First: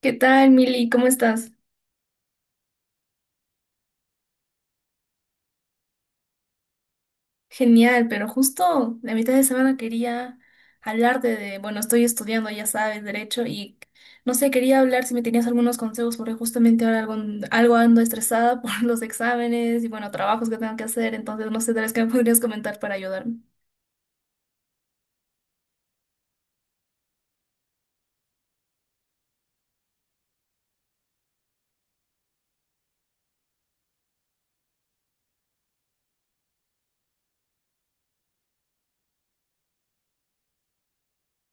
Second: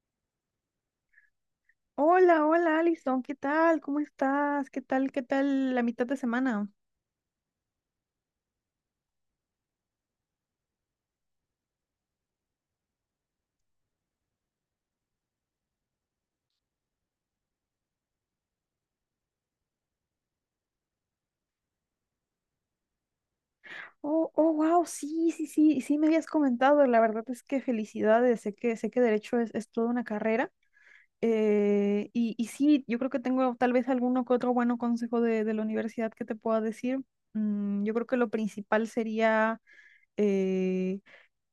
¿Qué tal, Mili? ¿Cómo estás? Hola, hola Alison, ¿qué tal? ¿Cómo estás? ¿Qué tal? ¿Qué tal la mitad de semana? Genial, pero justo la mitad de semana quería hablarte de, bueno, estoy estudiando, ya sabes, derecho y no sé, quería hablar si me tenías algunos consejos porque justamente ahora algo ando estresada por los exámenes y bueno, trabajos que tengo que hacer, entonces no sé, tal vez qué me podrías comentar para ayudarme. Oh, oh, wow, sí, sí, sí, sí me habías comentado. La verdad es que felicidades. Sé que derecho es toda una carrera. Y sí, yo creo que tengo tal vez alguno que otro bueno consejo de la universidad que te pueda decir. Yo creo que lo principal sería eh,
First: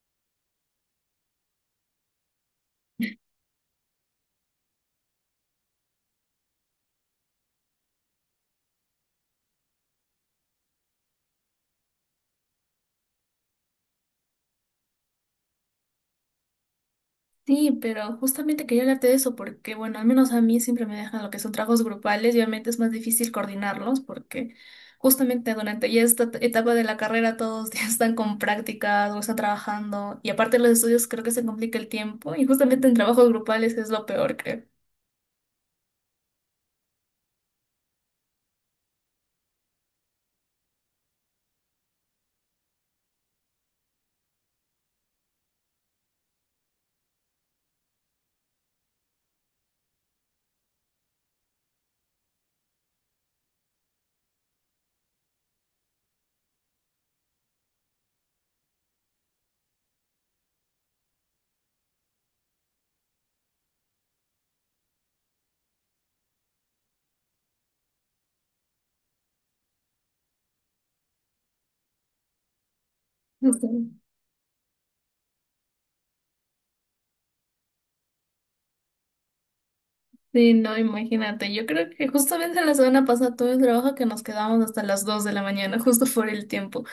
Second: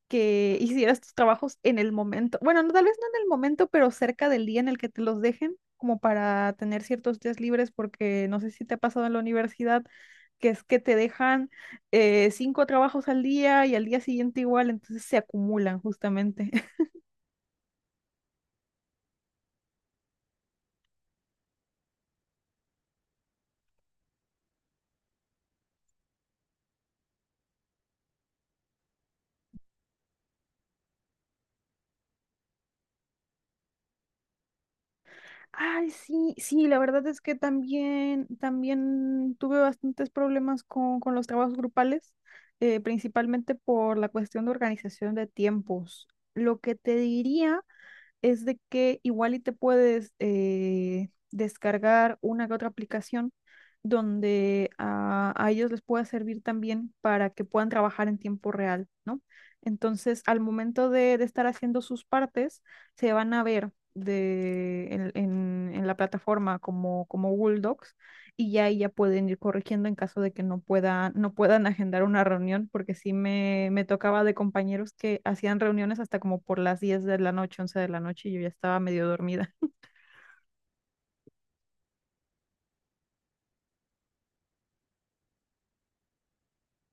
que hicieras tus trabajos en el momento. Bueno, no, tal vez no en el momento, pero cerca del día en el que te los dejen, como para tener ciertos días libres, porque no sé si te ha pasado en la universidad, que es que te dejan cinco trabajos al día y al día siguiente igual, entonces se acumulan justamente. Sí, pero justamente quería hablarte de eso porque, bueno, al menos a mí siempre me dejan lo que son trabajos grupales y obviamente es más difícil coordinarlos porque justamente durante ya esta etapa de la carrera todos ya están con prácticas o están trabajando y aparte de los estudios creo que se complica el tiempo y justamente en trabajos grupales es lo peor, creo. Ay, sí, sí, la verdad es que también tuve bastantes problemas con los trabajos grupales. Principalmente por la cuestión de organización de tiempos. Lo que te diría es de que igual y te puedes descargar una que otra aplicación donde a ellos les pueda servir también para que puedan trabajar en tiempo real, ¿no? Entonces, al momento de estar haciendo sus partes, se van a ver en la plataforma como Google Docs y ya ahí ya pueden ir corrigiendo en caso de que no puedan agendar una reunión, porque sí me, Justo. me tocaba de compañeros que hacían reuniones hasta como por las 10 de la noche, 11 de la noche, y yo ya estaba medio dormida. Sí, no, imagínate, yo creo que justamente la semana pasada tuve un trabajo que nos quedamos hasta las 2 de la mañana justo por el tiempo.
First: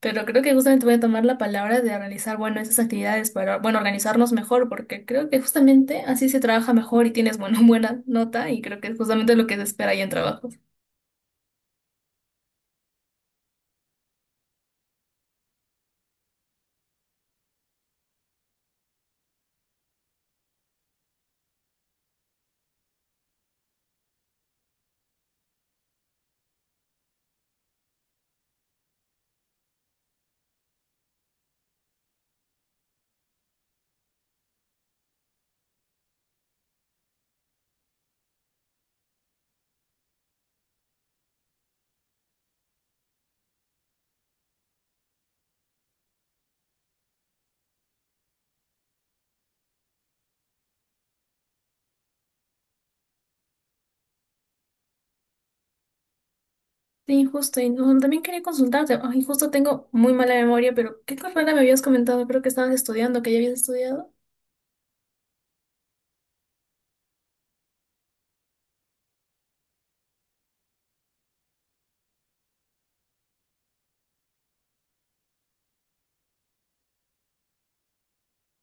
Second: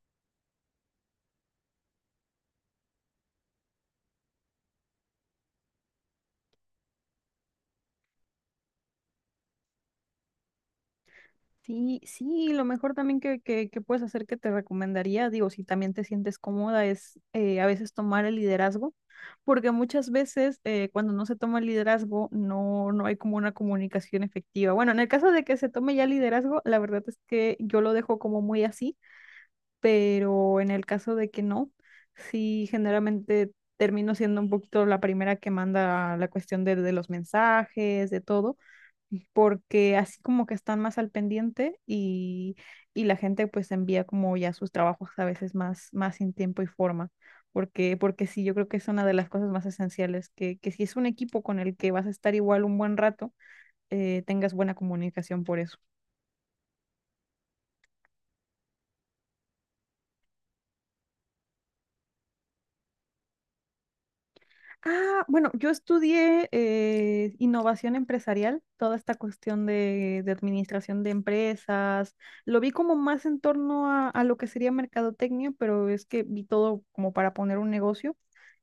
Pero creo que justamente voy a tomar la palabra de realizar, bueno, esas actividades para, bueno, organizarnos mejor, porque creo que justamente así se trabaja mejor y tienes, bueno, buena nota y creo que es justamente lo que se espera ahí en trabajos. Sí, sí, lo mejor también que puedes hacer que te recomendaría, digo, si también te sientes cómoda, es a veces tomar el liderazgo. Porque muchas veces cuando no se toma el liderazgo no hay como una comunicación efectiva. Bueno, en el caso de que se tome ya liderazgo, la verdad es que yo lo dejo como muy así, pero en el caso de que no, sí generalmente termino siendo un poquito la primera que manda la cuestión de los mensajes, de todo, porque así como que están más al pendiente y la gente pues envía como ya sus trabajos a veces más sin tiempo y forma, porque sí, yo creo que es una de las cosas más esenciales, que si es un equipo con el que vas a estar igual un buen rato, tengas buena comunicación por eso. Sí, justo. Y no, también quería consultarte. Ay, justo tengo muy mala memoria, pero ¿qué carrera me habías comentado? Creo que estabas estudiando, que ya habías estudiado. Ah, bueno, yo estudié innovación empresarial, toda esta cuestión de administración de empresas. Lo vi como más en torno a lo que sería mercadotecnia, pero es que vi todo como para poner un negocio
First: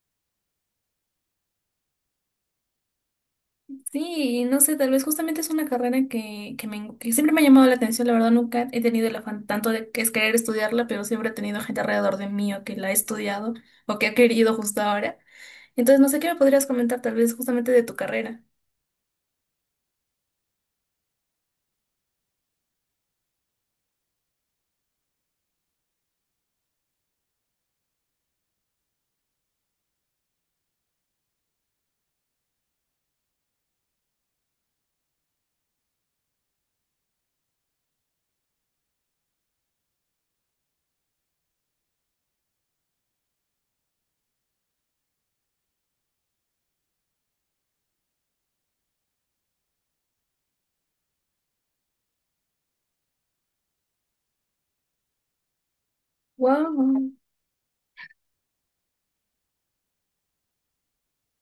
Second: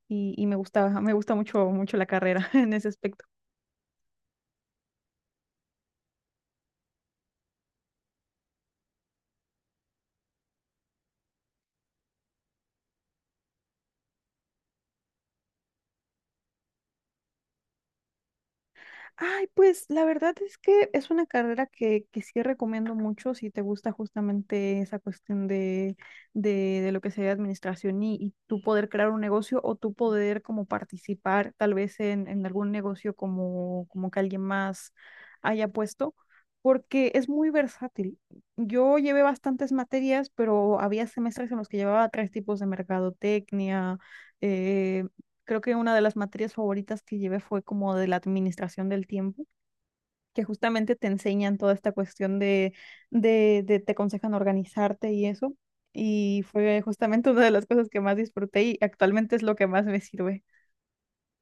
y me gustaba, me gusta mucho, mucho la carrera en ese aspecto. Sí, y no sé, tal vez justamente es una carrera que siempre me ha llamado la atención. La verdad, nunca he tenido el afán tanto de que es querer estudiarla, pero siempre he tenido gente alrededor de mí o que la ha estudiado o que ha querido justo ahora. Entonces, no sé qué me podrías comentar tal vez justamente de tu carrera. Ay, pues la verdad es que es una carrera que sí recomiendo mucho si te gusta justamente esa cuestión de lo que sería administración y tú poder crear un negocio o tú poder como participar tal vez en algún negocio como que alguien más haya puesto, porque es muy versátil. Yo llevé bastantes materias, pero había semestres en los que llevaba tres tipos de mercadotecnia eh, Creo que una de las materias favoritas que llevé fue como de la administración del tiempo, que justamente te enseñan toda esta cuestión de te aconsejan organizarte y eso. Y fue Wow. justamente una de las cosas que más disfruté y actualmente es lo que más me sirve.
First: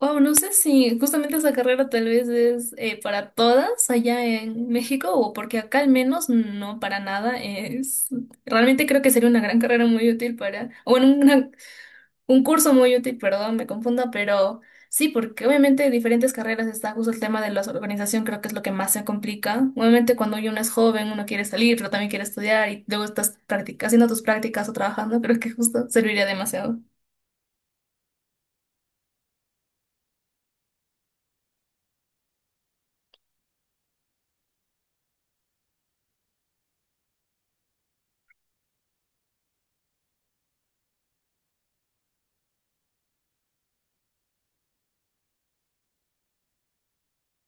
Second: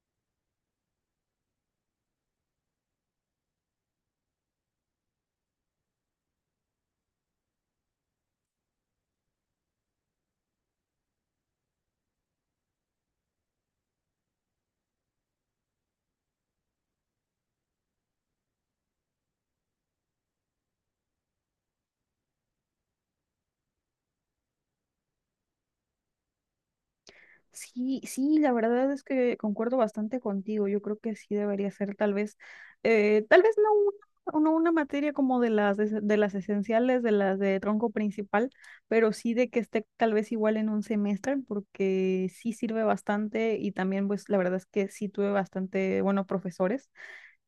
Wow, no sé si justamente esa carrera tal vez es para todas allá en México o porque acá al menos no para nada es. Realmente creo que sería una gran carrera muy útil para, o bueno, una. Un curso muy útil, perdón, me confunda, pero sí, porque obviamente en diferentes carreras está justo el tema de la organización, creo que es lo que más se complica. Obviamente cuando uno es joven, uno quiere salir, pero también quiere estudiar y luego estás haciendo tus prácticas o trabajando, creo que justo serviría demasiado. Sí, sí, la verdad es que concuerdo bastante contigo. Yo creo que sí debería ser tal vez no una materia como de las esenciales, de las de tronco principal, pero sí de que esté tal vez igual en un semestre, porque sí sirve bastante y también pues la verdad es que sí tuve bastante buenos profesores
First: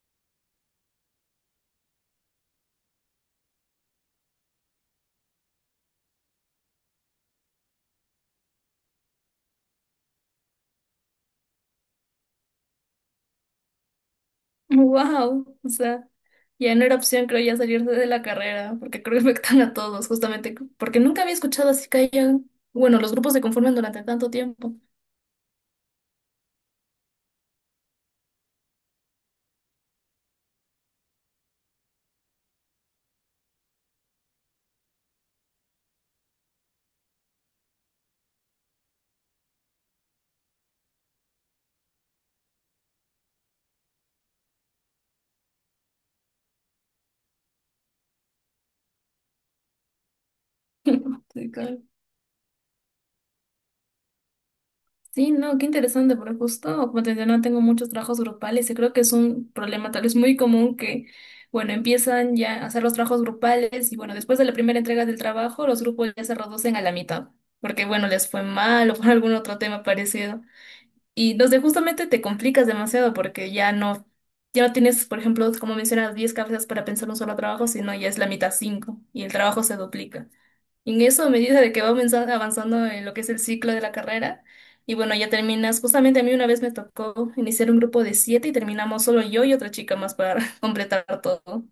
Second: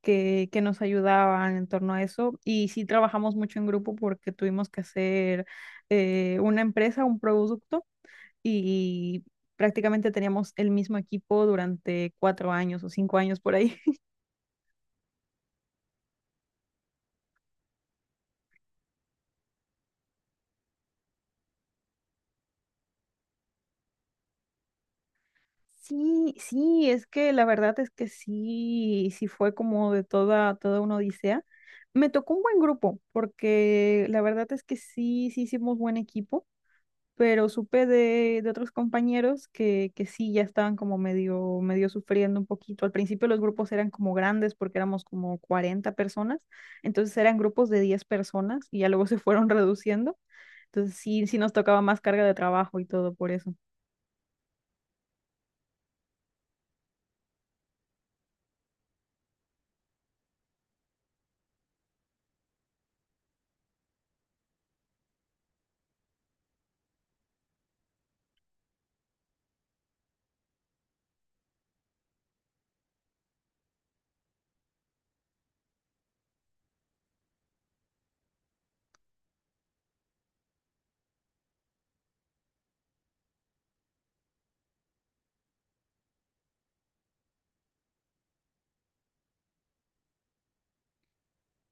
que nos ayudaban en torno a eso y sí trabajamos mucho en grupo porque tuvimos que hacer una empresa, un producto y prácticamente teníamos el mismo equipo durante 4 años o 5 años por ahí. Wow, o sea, ya no era opción, creo, ya salirse de la carrera, porque creo que afectan a todos, justamente, porque nunca había escuchado así que hayan, bueno, los grupos se conforman durante tanto tiempo. Sí, sí, es que la verdad es que sí, sí fue como de toda, toda una odisea. Me tocó un buen grupo, porque la verdad es que sí, sí hicimos buen equipo. Pero supe de otros compañeros que sí, ya estaban como medio, medio sufriendo un poquito. Al principio los grupos eran como grandes porque éramos como 40 personas, entonces eran grupos de 10 personas y ya luego se fueron reduciendo. Entonces sí, sí Sí, nos claro. tocaba más carga de trabajo y todo por eso. Sí, no, qué interesante, porque justo, como te decía, no tengo muchos trabajos grupales y creo que es un problema tal vez muy común que, bueno, empiezan ya a hacer los trabajos grupales y bueno, después de la primera entrega del trabajo, los grupos ya se reducen a la mitad, porque bueno, les fue mal o por algún otro tema parecido. Y los de justamente te complicas demasiado porque ya no tienes, por ejemplo, como mencionas, 10 cabezas para pensar un solo trabajo, sino ya es la mitad 5 y el trabajo se duplica. En eso, a medida de que va avanzando en lo que es el ciclo de la carrera, y bueno, ya terminas. Justamente a mí una vez me tocó iniciar un grupo de siete y terminamos solo yo y otra chica más para completar todo.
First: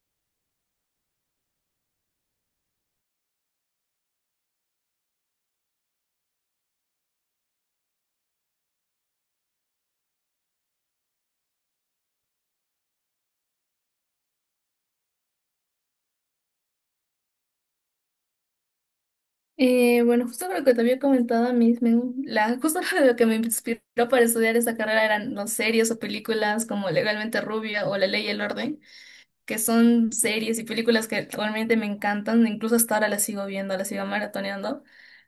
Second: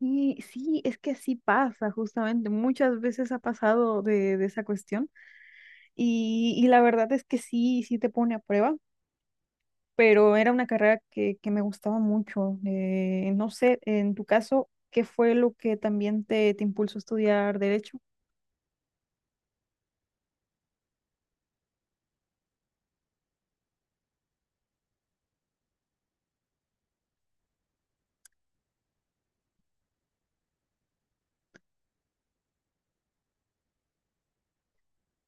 Sí, sí, es que así pasa justamente. Muchas veces ha pasado de esa cuestión y la verdad es que sí, sí te pone a prueba. Pero era una carrera que me gustaba mucho. No sé, en tu caso, ¿qué fue lo que también te impulsó a estudiar derecho? Bueno, justo lo que te había comentado a mí, la, justo lo que me inspiró para estudiar esa carrera eran las series o películas como Legalmente Rubia o La Ley y el Orden, que son series y películas que realmente me encantan, incluso hasta ahora las sigo viendo, las sigo maratoneando.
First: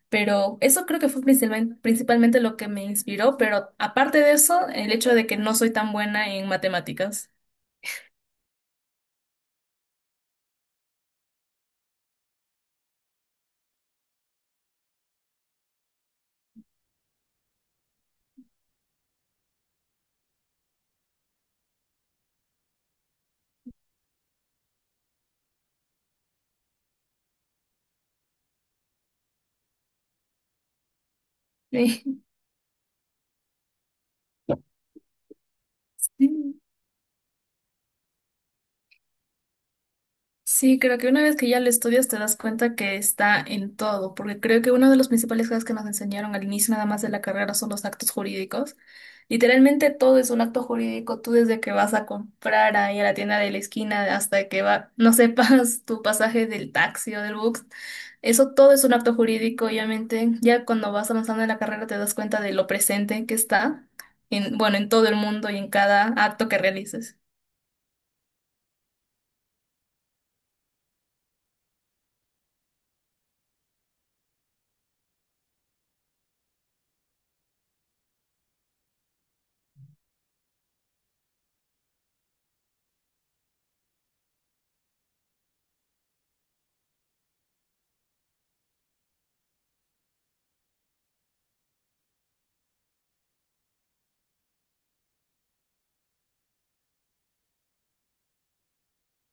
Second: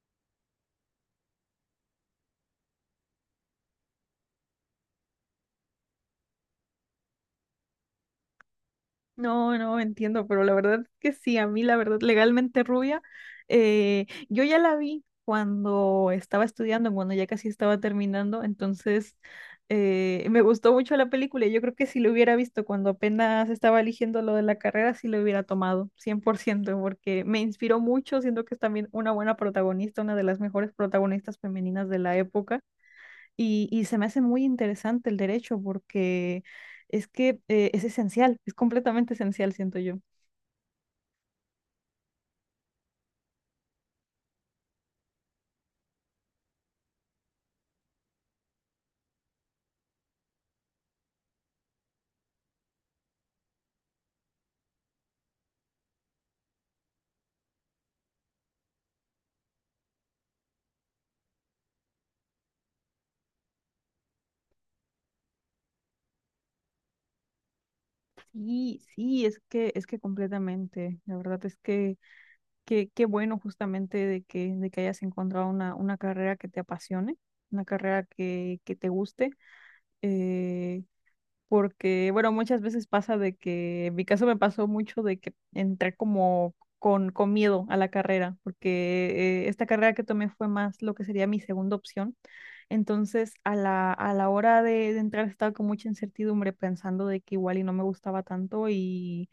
Pero eso creo que fue principalmente lo que me inspiró, pero aparte de eso, el hecho de que no soy tan buena en matemáticas. No, no entiendo, pero la verdad que sí, a mí la verdad, legalmente rubia, yo ya la vi cuando estaba estudiando, cuando ya casi estaba terminando, entonces me gustó mucho la película. Y yo creo que si lo hubiera visto cuando apenas estaba eligiendo lo de la carrera, sí lo hubiera tomado, 100% porque me inspiró mucho, siento que es también una buena protagonista, una de las mejores protagonistas femeninas de la época. Y se me hace muy interesante el derecho porque Sí. es que es esencial, es completamente esencial, siento yo. Sí, creo que una vez que ya lo estudias te das cuenta que está en todo, porque creo que uno de los principales cosas que nos enseñaron al inicio nada más de la carrera son los actos jurídicos. Literalmente todo es un acto jurídico, tú desde que vas a comprar ahí a la tienda de la esquina hasta que va, no sepas tu pasaje del taxi o del bus, eso todo es un acto jurídico, obviamente. Ya cuando vas avanzando en la carrera te das cuenta de lo presente que está en, bueno, en todo el mundo y en cada acto que realices. Sí, sí, es que, completamente. La verdad es que qué bueno justamente de que hayas encontrado una carrera que te apasione, una carrera que te guste. eh, porque, bueno, muchas veces pasa de que, en mi caso me pasó mucho de que entré como con miedo a la carrera, porque esta carrera que tomé fue más lo que sería mi segunda opción. Entonces, a la hora de entrar estaba con mucha incertidumbre pensando de que igual y no me gustaba tanto y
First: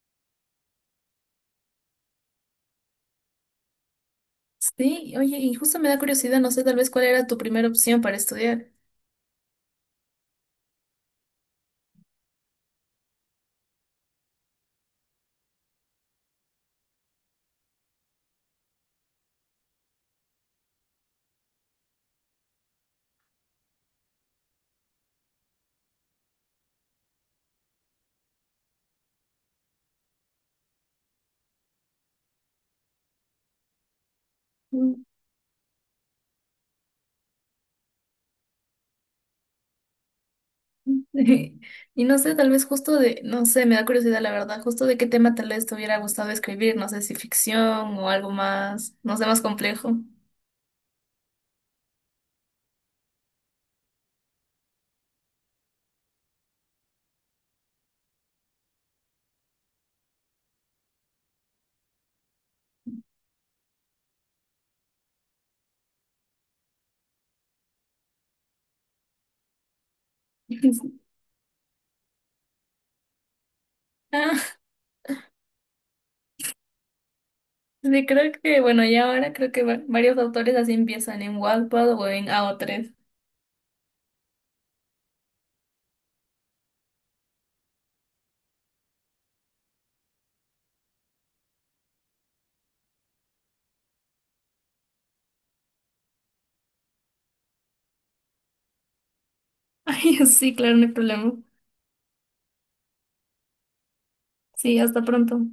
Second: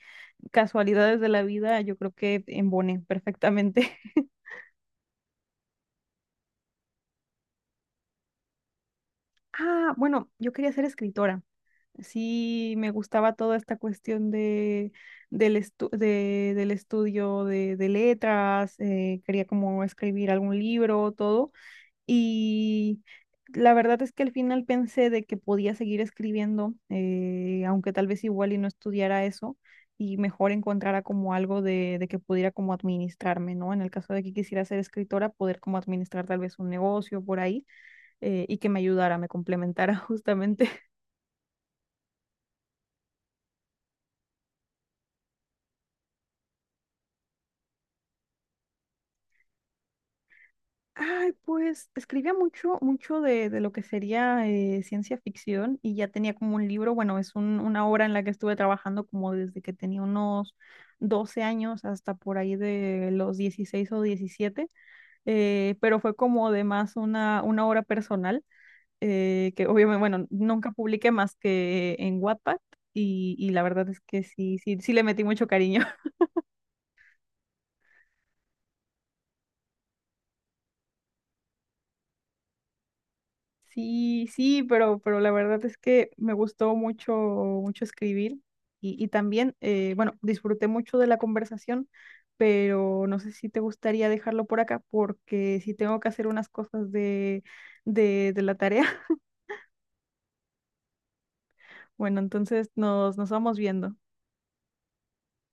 casualidades de la vida, yo creo que emboné perfectamente. Sí, oye, y justo me da curiosidad, no sé tal vez cuál era tu primera opción para estudiar. Ah, bueno, yo quería ser escritora. Sí, me gustaba toda esta cuestión de, del, estu- de- del estudio de letras, quería como escribir algún libro, todo, y la verdad es que al final pensé de que podía seguir escribiendo, aunque tal vez igual y no estudiara eso, y mejor encontrara como algo de que pudiera como administrarme, ¿no? En el caso de que quisiera ser Mm. escritora, poder como administrar tal vez un negocio por ahí, y que me ayudara, me complementara justamente. Y no sé, tal vez justo de, no sé, me da curiosidad la verdad, justo de qué tema tal vez te hubiera gustado escribir, no sé si ficción o algo más, no sé, más complejo. Ay, pues escribía mucho, mucho de lo que sería ciencia ficción y ya tenía como un libro, bueno, es una obra en la que estuve trabajando como desde que tenía unos 12 años hasta por ahí de los 16 o 17. Pero fue como de más una obra personal que obviamente, bueno, nunca publiqué más que en Wattpad y la verdad es que Ah, sí, sí, sí le metí mucho cariño. sí, creo que, bueno, ya ahora creo que varios autores así empiezan en Wattpad o en AO3. Sí, sí, pero la verdad es que me gustó mucho, mucho escribir y también, bueno, disfruté mucho de la conversación, pero no sé si te gustaría dejarlo por acá porque si tengo que hacer unas cosas de la tarea, Ay, sí, claro, no hay problema. bueno, entonces nos vamos viendo. Sí, hasta pronto.